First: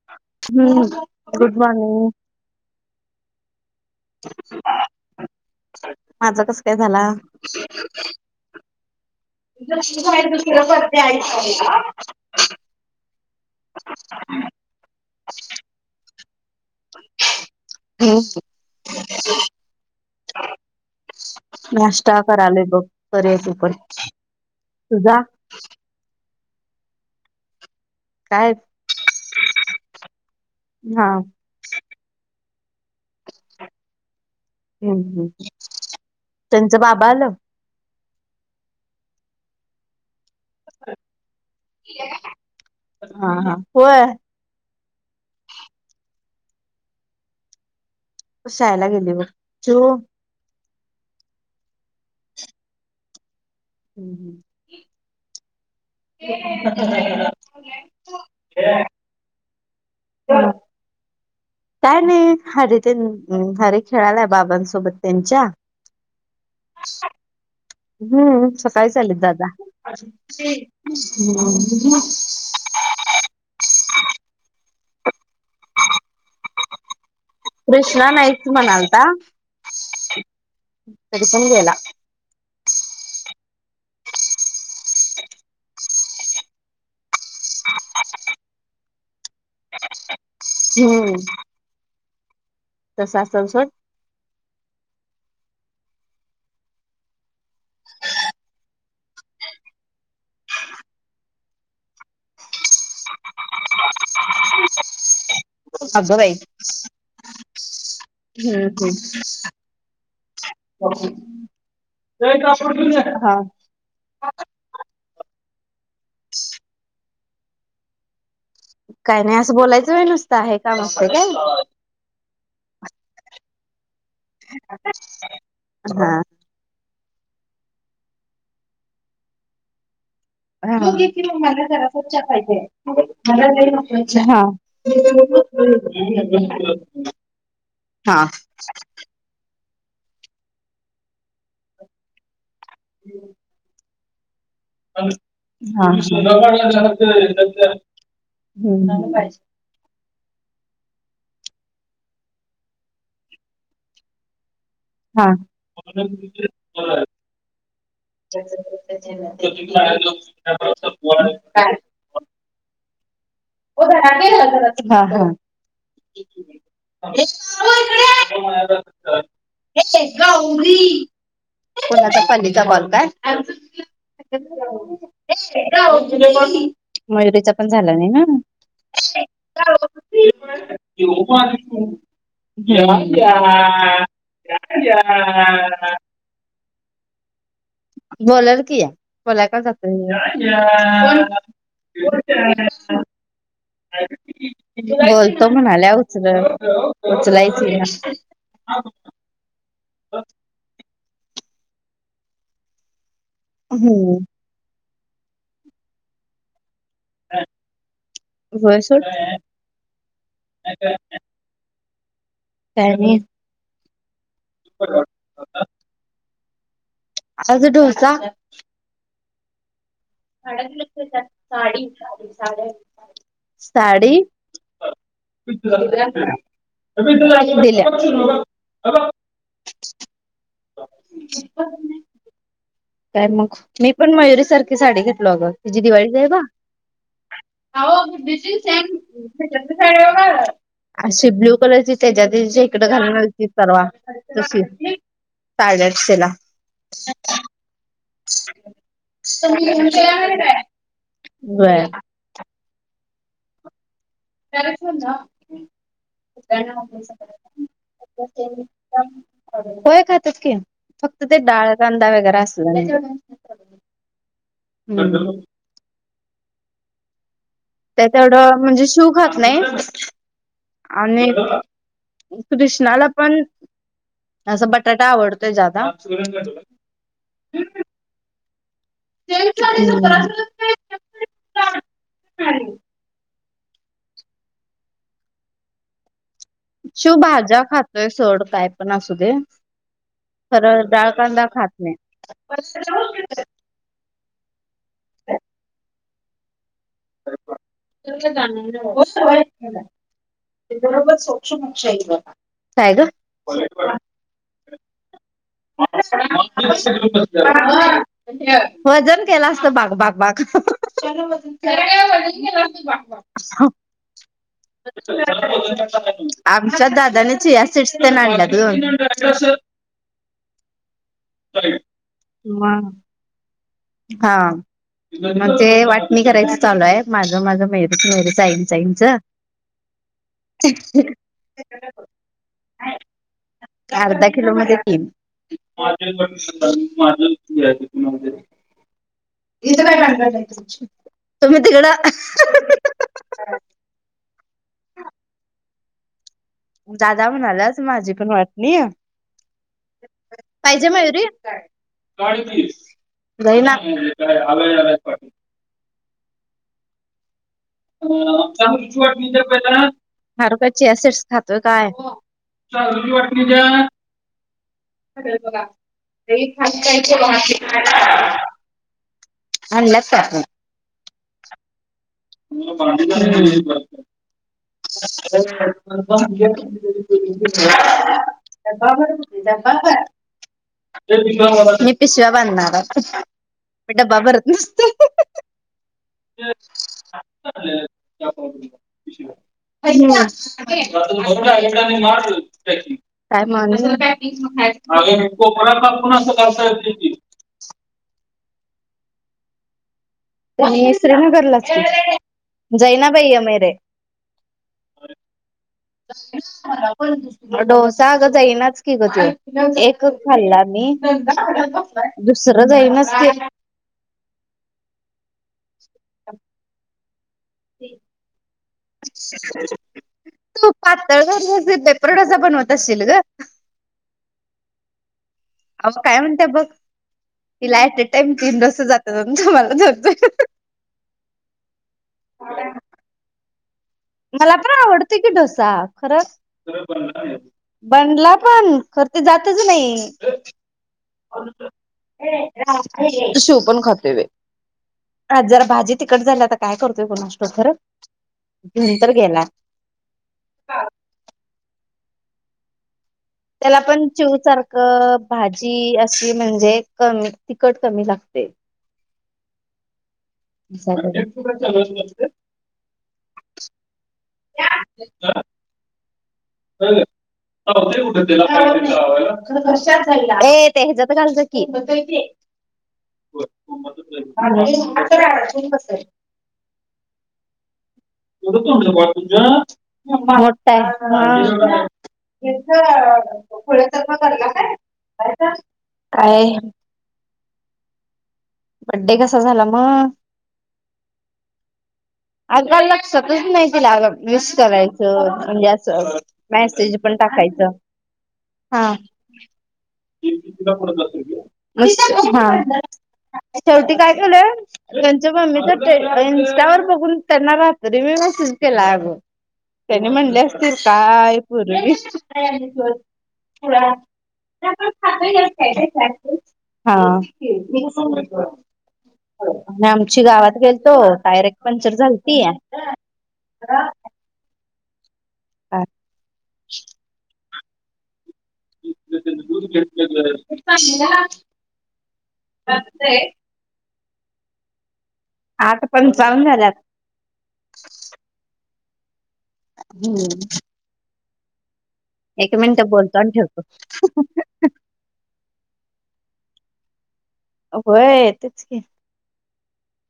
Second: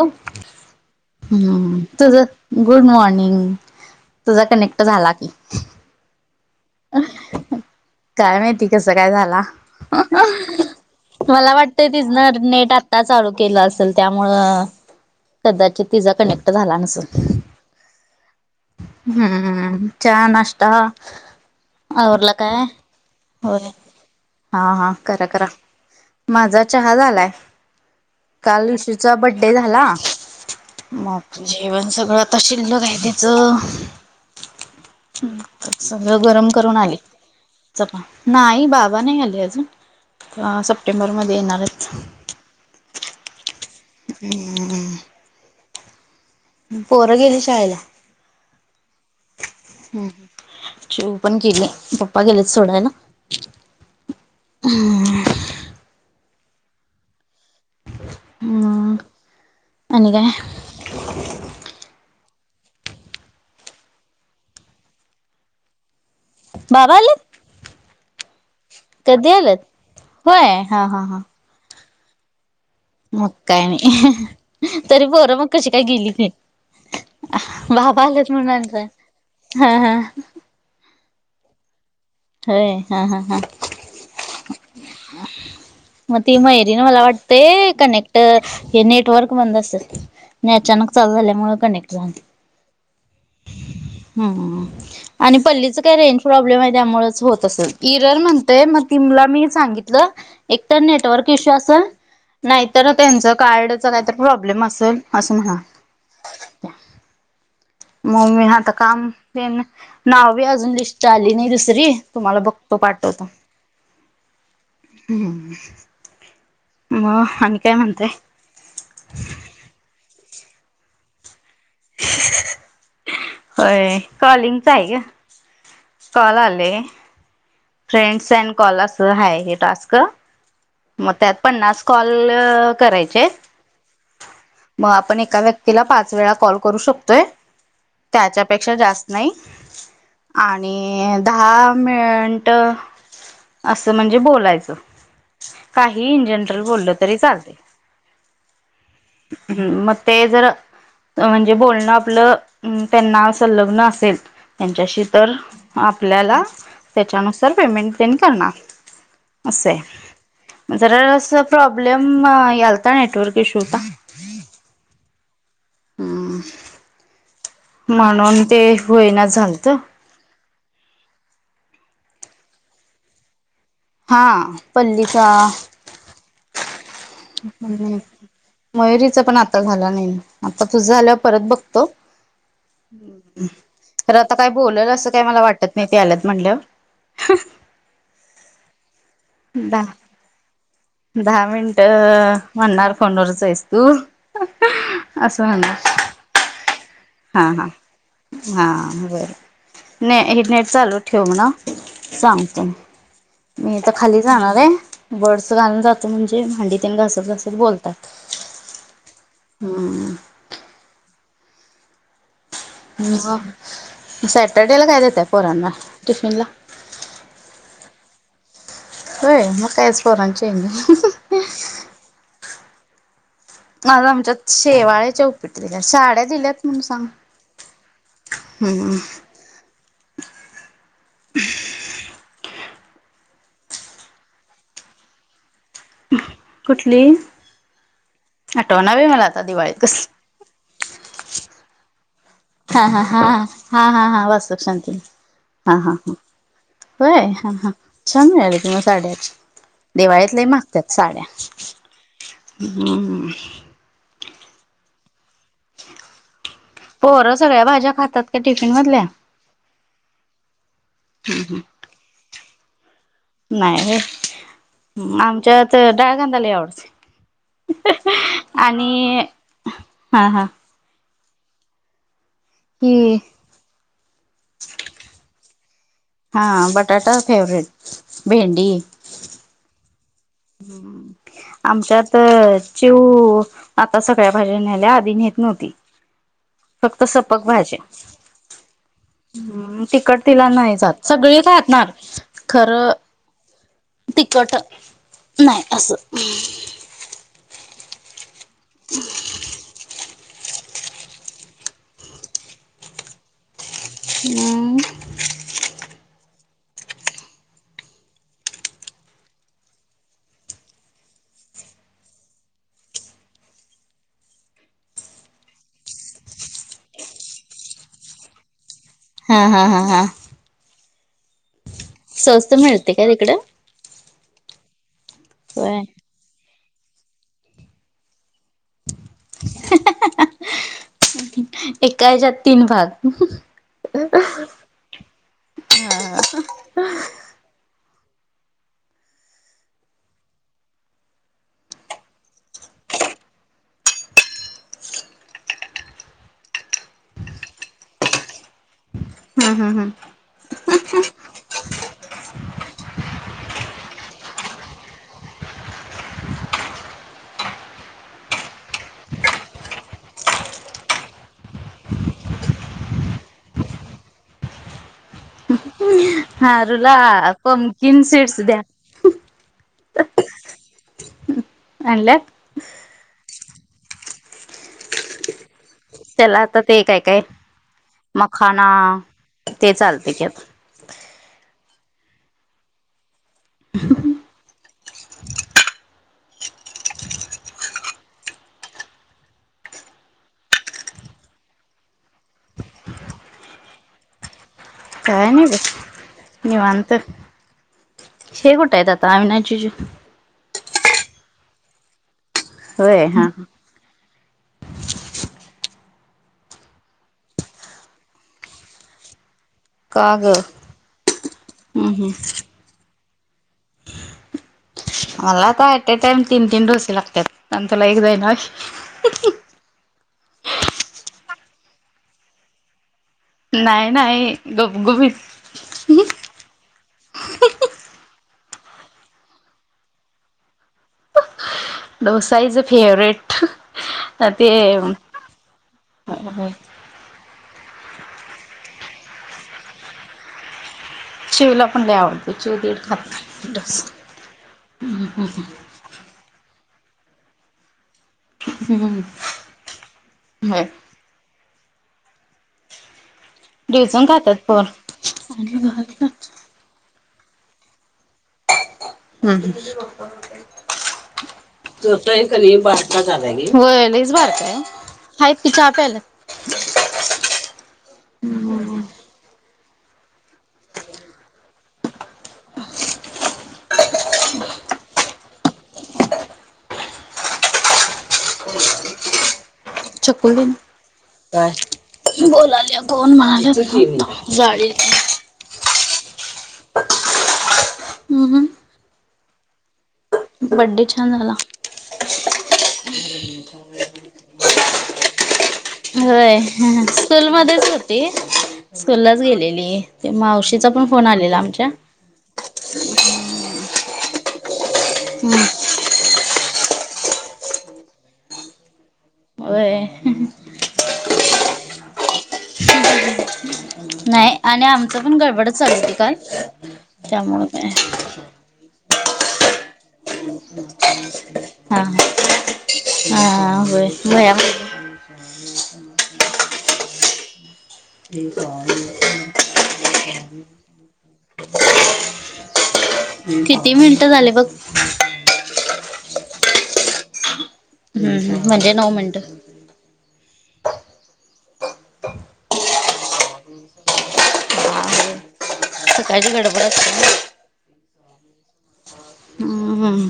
हम्म good [unintelligible] morning तझं good morning तुझा कनेक्ट झाला की. माझं कसं काय झाला? काय माहिती कसं काय झाला. मला वाटत तिच ना नेट आता चालू केलं अस त्यामुळे कदाचीत तिचा कनेक् झाला नसेल. हम्म, हम्म, चहा, नाश्ता नाश्ता आवरलं करालोय काय? बघ करूया तू हो पण हा, हा, तुझा करा करा. माझा चहा झालाय. काय काल ईशूचा बड्डे झाला. हा मग जेवण सगळंत शिल्लक आहे त्याचं. हम्म हम्म. सगळं गरम करून त्यांचं आले. बाबा आलं चपा नाही बाबा नाही आले अजून, सप्टेंबर मध्ये येणारेत. हा, हा होय हम् [unintelligible] पोरं गेली शाळेला. शाळेला गेले बघ. चिऊ चिऊ पण गेली, पप्पा गेलेच सोडायला. हम् हम् [inaudible] हम् [unintelligible] हम [unintelligible] [inaudible] काय नाही हरी ते हरी खेळालाय बाबांसोबत त्यांच्या. बाबा आलेत. हम्म, सकाळी आलेत दादा. होय हा हा हा मग काय नाही, तरी पोर मग कशी काय गेली. बाबा कृष्णा आलत नाहीच म्हणूनच म्हणालता [unintelligible] हा हा तरी पण गेला. होय, हा हा हा मग ती मैरी ना मला वाटते कनेक्ट हे नेटवर्क बंद असे. नाही अचानक चालू झाल्यामुळे कनेक्ट झाले. तसं असेल सोड हम. आणि पल्लीचं काय रेंज प्रॉब्लेम आहे त्यामुळेच होत असेल इरर म्हणतय मग तिमला मी सांगितलं एक तर नेटवर्क इश्यू असल नाहीतर त्यांचं कार्डच नाहीत प्रॉब्लेम असेल असं म्हणा अग बाई मम्मी ह हम्म तर काम देन नावी अजून लिस्ट हम्म आली नाही दुसरी तुम्हाला बघतो पाठवतो हा हम्म मग आणि काय म्हणताय काय नाही असं बोलायचं व्हय नुसता हे काम असतय काय होय कॉलिंगचा आहे ग कॉल आले फ्रेंड्स अँड कॉलस आहे हे टास्क हा तू घे की मग त्यात मला पन्नास जरासच चहा कॉल पाहिजे करायचे आहेत मला लय नकोय चहा हा मग आपण एका व्यक्तीला पाच वेळा कॉल करू शकतोय हा त्याच्यापेक्षा जास्त नाही आणि दहा मिनट हम् असं म्हणजे बोलायचं हा [inaudible] हम काही इन जनरल बोललं तरी हम्म पाहिजे. हम्म मग ते जर म्हणजे बोलणं आपलं त्यांना संलग्न असेल त्यांच्याशी हा तर आपल्याला त्याच्यानुसार पेमेंट त्यांनी करणार अस आहे मग जरासं काय? प्रॉब्लेम यालता नेटवर्क इश्यू ओ होता हा हा हो म्हणून ते इकडे होईना झालत ये ये गौरी कोणाचा पणजी चा कॉल काय हा पल्लीचा मयुरीचा पण झाला नाही ना मयुरीचा पण आता झाला नाही आता तुझा झाल्यावर परत बघतो तर आता काय बोलेल असं काही मला वाटत नाही आल्यात म्हणल्यावर बोलल की या बोलाय का जात दहा दहा मिनिटं म्हणणार फोनवरच आहेस तू असं बोलतो म्हणणार म्हणाल्या उच हा उचलायचं हा येईना हा बर ने हे नेट चालू ठेव म्हणावं सांगतो मी मी तर हम्म खाली जाणार आहे बर्डस घालून जातो म्हणजे भांडी घासत घसत बोलतात होय सोड हम्म [inaudible] काय नाही ह सॅटरडे ला काय देतय पोरांना टिफिन ला आताचा डोसा होय मग काय पोरांची चैनी चालेल आज साडी आमच्यात शेवाळ्याच्या उपीट दिल्या साड्या दिल्यात म्हणून सांग हम्म [inaudible] काय मग मी पण मयुरी सारखी साडी घेतलो अगं तिची दिवाळीच आहे बग कुठली आठवना बाई मला आता दिवाळीत कसली असे ब्ल्यू कलरची त्याच्या दीडशे इकड हा हा घालून हा मिळती सर्वा हा हा हा वास्तूक तशी शांती हा साडे हा हा आठशेला होय ह ह. छान मिळाले तुला साड्या. दिवाळीत लय महागत्यात साड्या हम्म हम. तरीच म्हणलं कुठल्या आणत्यास पोरं सगळ्या भाज्या खातात का टिफिन मधल्या होय खात्यात की फक्त ते डाळ कांदा वगैरे असल नाही. नाही हे आमच्यात डाळकांदा लय आवडते. ते तेवढं म्हणजे शिव आणि खात नाही हा हा आणि कृष्णाला ही पण असं बटाटा आवडतोय जादा. हा बटाटा फेवरेट भेंडी ते [unintelligible] हम्म [unintelligible] आमच्यात चिव आता सगळ्या भाज्या न्यायल्या आधी नेत नव्हती. फक्त शिव सपक भाज्या खातोय सोड काय पण असू दे. तिखट तिला नाही खरं जात सगळी डाळकांदा खात खाणार नाही. प [unintelligible] तिकट नाही असं. त [unintelligible] बरोबर सोक्ष मोक्ष आगे दान काय ग? हम्म [unintelligible] वजन केलं असतं बाग बाग बाग त्याला काय वजन केलं असत बाक हा [unintelligible] आमच्या दादानी चिया सिट्स तेन आणल्यात गं. हा हा हा हा तरी स्वस्त मिळते का तिकडं? हा मग ते होय वाटनी करायचं चालू आहे. माझं माझं मेहरूच मेहरुच जाइल. जायचं. एका ह्याच्यात तीन भाग अर्धा किलो मध्ये तीन तुम्ही तिकड दादा म्हणाल्यांत माझी पण वाटनी हम् हम् हम् पाहिजे मयुरी होय ना. खारुताई ची वाटणी द्या पहिला खारुताई चिया सिड्स खातोय काय? वाटणी द्या त्या बघा खारुताई चे हारुला बघा पमकिन तिकडं सीड्स द्या आणल्यात काय [unintelligible] आणल्यात मला त्याला आता ते काय काय [unintelligible] मखाना ते चालते की आता [unintelligible] मी पिशव्या बांधणार आहे. मी डब्बा भरत नसतोय [unintelligible] [unintelligible] काय नाही बघ [unintelligible] शेवटयत आता आम्ही नाय [unintelligible] तुम्ही श्रीनगरलाच की? होय जैना हा बाई हा एमेरे. [inaudible] [unintelligible] पंचवीस किलो [unintelligible] हॅलो, सागं ताई, नाच की ग तू. एक क का ग खाल्ला मी. हम्म हम्म दुसरं जाईनच गेलं. मला आता ऍट अ टाइम तीन - तीन डोसे लागत्यात. अन् तूला एक जाईना. [inaudible] [inaudible] तू पातळ [unintelligible] पेपर डोसा बनवत असशील ग? नाही, नाही. गुबगुबीत. अ [unintelligible] काय म्हणत्या, बघ? तिला ऍट अ टाइम तीन डोस जाते मनं. [unintelligible] तू [unintelligible] डोसा इज अ फेवरेट. [unintelligible] ते मला तर आवडत की डोसा. खरं. खरं. [unintelligible] बनला पण. खर तर जातच नाही. चिवला [unintelligible] पण लय आवडतो चिव दीड खात तू शिव पण डोसा खातय होय? आज जरा भाजीत तिकट झालं. आता काय करतोय, कुणास ठव?. खरं घेऊन हम्, तर गेलाय [unintelligible] हं. त्याला डिवचून पण चिव खातात पोर सारखं, भाजी अस ली म्हणजे कमी, तिकट कमी लागते. हम्म, हम्. [unintelligible] चालूच असते. बारका झालाय ग ह्यो. होय लईच बारकाय ओ. हायत की चहा प्यायल्यात. [unintelligible] [unintelligible] ये ते हेजत घालजा की. होतय ती. [unintelligible] [unintelligible] अजून कसय? कुठे कोडलं बाळ तुझं? [inaudible] छकुली तेन काय इथ बोलाल्या कोण पुढ [unintelligible] म्हणाल्यात काय जाळी काय? [unintelligible] [inaudible] ह, ह. बड्डे कसा झाला, मग? बड्डे छान झाला. अगं, लक्षातच नाही तिला विश करायचं. म्हणजे असं स होय [inaudible] मेसेज पण स्कूलमध्येच टाकायचं. होती. हा. स्कूललाच गेलेली ते मावशीचा पण फोन आलेला आमच्या [inaudible] हा. शेवटी काय केलं? यांच्या मम्मीच [inaudible] इंस्टावर बघून, त्यांना रात्री मी मेसेज केला अगं. होय त्यानि म्हणले असतील, काय पूरगी [inaudible] नाही आणि आमचं पण गडबडच चालू होती काल [unintelligible] हा [inaudible] त्यामुळे काय ह्या आम् ची गावात गेलतो. टायरेक् हा पंचर झालती. काय हा, व्हय. [inaudible] हा. [inaudible] श्री स्वामी [inaudible] उपाशी रहा चालतंय. किती मिनिटं झाले बघ. आता पण चालून झाल्यात. हम्म म्हणजे नऊ मिनिटं. हम्म. एक मिनिट बोलतोण ठेवतो. का गडबर अस. होय तेच क. हम्मम्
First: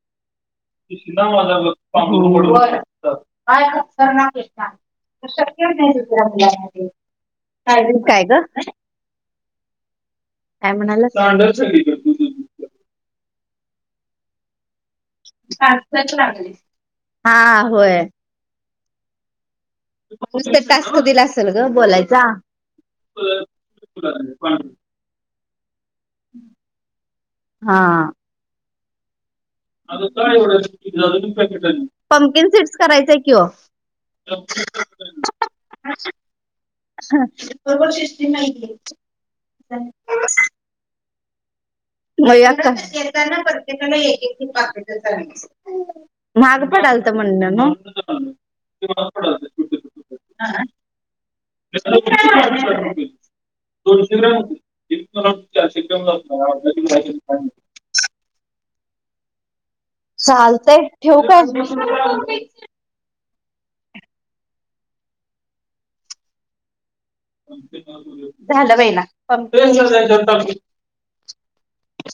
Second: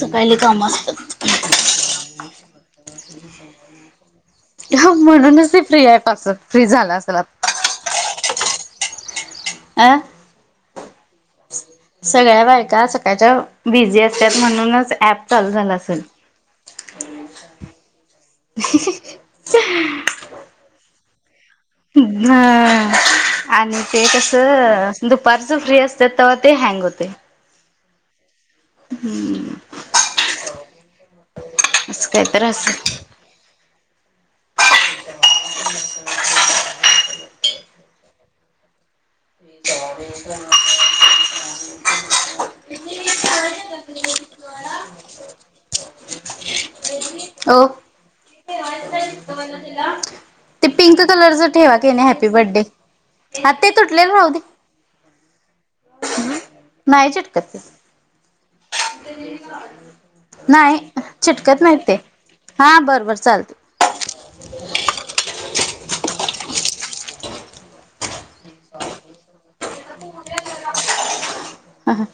सकाळीले काम असतात. [unintelligible] धनवाद का सर [unintelligible] शक्य म्हणूनच ते फ्री आहे नाही पास फ्री दुस्या झाला असेल मुला आता काय ग? आह. काय म्हणाला. सगळ्या बायका सकाळच्या बिझी असतात म्हणूनच ऍप चालू झाला असेल लागले हा होय. ह हं. पुस्त तासत दिलास. हम आणि ते कसं द पारर्स फ्री असतात तव ते हँग होतेे. हा. हम्म. [unintelligible] असं काही तर वंकिन सेट्स असं करायच की कि वो बरोबर शिस््री माहिती आहे. अछ. [unintelligible] येताना प्रत्येकाला ऐक ऐक पाकीट करायचा. महाग पडाल. तर म्हणणं हो ना [unintelligible] ते पिंक कलरच ठेवा के नाही हॅपी बर्थडे हात ते तुटले राहुदे. श नाही चिटकत ते [inaudible] नाही चालतंय ठेवू काय चिटकत नाहीत ते हा बर बर चालत. झालं बाईना [unintelligible] महिला हां हां.